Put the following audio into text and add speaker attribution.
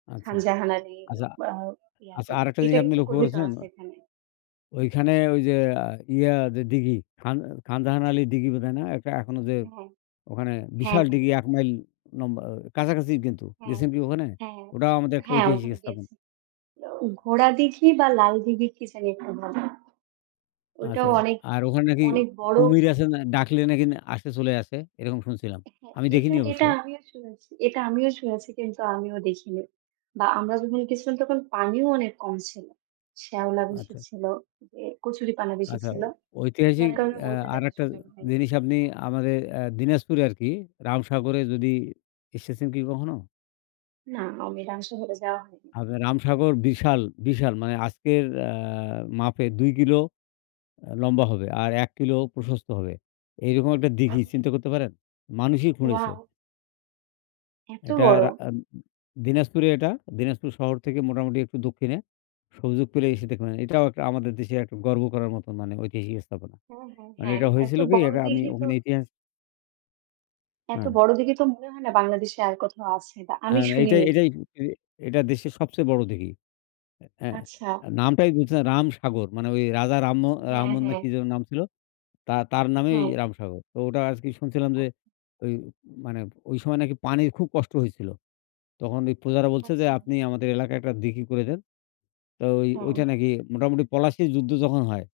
Speaker 1: আচ্ছা,
Speaker 2: খানজাহান আলীর
Speaker 1: আচ্ছা,
Speaker 2: আ
Speaker 1: আচ্ছা
Speaker 2: ইয়াতে।
Speaker 1: আরেকটা
Speaker 2: এটা
Speaker 1: জিনিস আপনি
Speaker 2: কিন্তু
Speaker 1: লক্ষ্য
Speaker 2: কবিতা
Speaker 1: করেছেন?
Speaker 2: আছে এখানে।
Speaker 1: ওইখানে ওই যে আ ইয়া যে দিঘি খান খান জাহান আলী দিঘি বোধহয় না একটা এখনো যে
Speaker 2: হ্যাঁ,
Speaker 1: ওখানে
Speaker 2: হ্যাঁ,
Speaker 1: বিশাল
Speaker 2: হ্যাঁ।
Speaker 1: দিঘি ১ মাইল লম্বা কাছাকাছি কিন্তু
Speaker 2: হ্যাঁ,
Speaker 1: গেছেন কি ওখানে?
Speaker 2: হ্যাঁ,
Speaker 1: ওটাও আমাদের একটা
Speaker 2: হ্যাঁ,
Speaker 1: ঐতিহাসিক
Speaker 2: ওখানে
Speaker 1: স্থাপন।
Speaker 2: গেছি। ই ঘোড়া দিঘি বা লাল দিঘি কি জানি একটা বলে ওইটাও
Speaker 1: আচ্ছা,
Speaker 2: অনেক,
Speaker 1: আর ওখানে নাকি
Speaker 2: অনেক বড়
Speaker 1: কুমির আছে না। ডাকলে নাকি আসে চলে আসে? এরকম শুনছিলাম।
Speaker 2: হ্যাঁ,
Speaker 1: আমি
Speaker 2: এটা
Speaker 1: দেখিনি অবশ্য।
Speaker 2: এটা আমিও শুনেছি এটা আমিও শুনেছি কিন্তু আমিও দেখিনি। বা আমরা যখন গেছিলাম তখন পানিও অনেক কম ছিল। শ্যাওলা বেশি
Speaker 1: আচ্ছা।
Speaker 2: ছিল, যে কচুরিপানা বেশি
Speaker 1: আচ্ছা,
Speaker 2: ছিল। যার
Speaker 1: ঐতিহাসিক
Speaker 2: কারণে
Speaker 1: আ
Speaker 2: ওইটা দেখার
Speaker 1: আরেকটা
Speaker 2: সুযোগ হয়নি।
Speaker 1: জিনিস আপনি আমাদের আ দিনাজপুরে আরকি রামসাগরে যদি এসেছেন কি কখনো?
Speaker 2: না, আমি রামসাগর এ যাওয়া হয়নি।
Speaker 1: আপনার রামসাগর বিশাল, বিশাল মানে আজকের আ মাপে ২ কিলো আ লম্বা হবে আর ১ কিলো প্রশস্ত হবে। এই রকম একটা দিঘি চিন্তা করতে পারেন? মানুষই খুঁড়েছে।
Speaker 2: ওয়াও! এত
Speaker 1: এটা
Speaker 2: বড়!
Speaker 1: রা আ দিনাজপুরে এটা। দিনাজপুর শহর থেকে মোটামুটি একটু দক্ষিণে। সুযোগ পেলে এসে দেখবেন। এটাও একটা আমাদের দেশের একটা গর্ব করার মত মানে ঐতিহাসিক স্থাপনা।
Speaker 2: হ্যাঁ, হ্যাঁ,
Speaker 1: মানে
Speaker 2: হ্যাঁ।
Speaker 1: এটা
Speaker 2: এত
Speaker 1: হয়েছিল কি,
Speaker 2: বড়
Speaker 1: এটা আমি
Speaker 2: দিঘি তো
Speaker 1: ওখানে ইতিহাস
Speaker 2: এত
Speaker 1: হ্যাঁ।
Speaker 2: বড় দিঘি তো মনে হয় না বাংলাদেশে আর কোথাও আছে বা আমি
Speaker 1: হ্যাঁ, এটাই
Speaker 2: শুনিনি তো।
Speaker 1: এটাই এ এটা দেশের সবচেয়ে বড় দিঘি। এ
Speaker 2: আচ্ছা।
Speaker 1: নামটাই বুঝছেন রামসাগর। মানে ওই রাজা রাম অ
Speaker 2: হ্যাঁ,
Speaker 1: রাহমন না
Speaker 2: হ্যাঁ।
Speaker 1: কি যেন নাম ছিল তা তার নামেই
Speaker 2: হ্যাঁ।
Speaker 1: রামসাগর। তো ওটা আজকে শুনছিলাম যে,
Speaker 2: আচ্ছা।
Speaker 1: ওই মানে ওই সময় নাকি পানির খুব কষ্ট হইছিল। তখন ওই প্রজারা বলছে যে,
Speaker 2: আচ্ছা।
Speaker 1: "আপনি আমাদের এলাকায় একটা দিঘি করে দেন।" তো ওই
Speaker 2: হ্যাঁ।
Speaker 1: ওইটা নাকি মোটামুটি পলাশীর যুদ্ধ যখন হয়।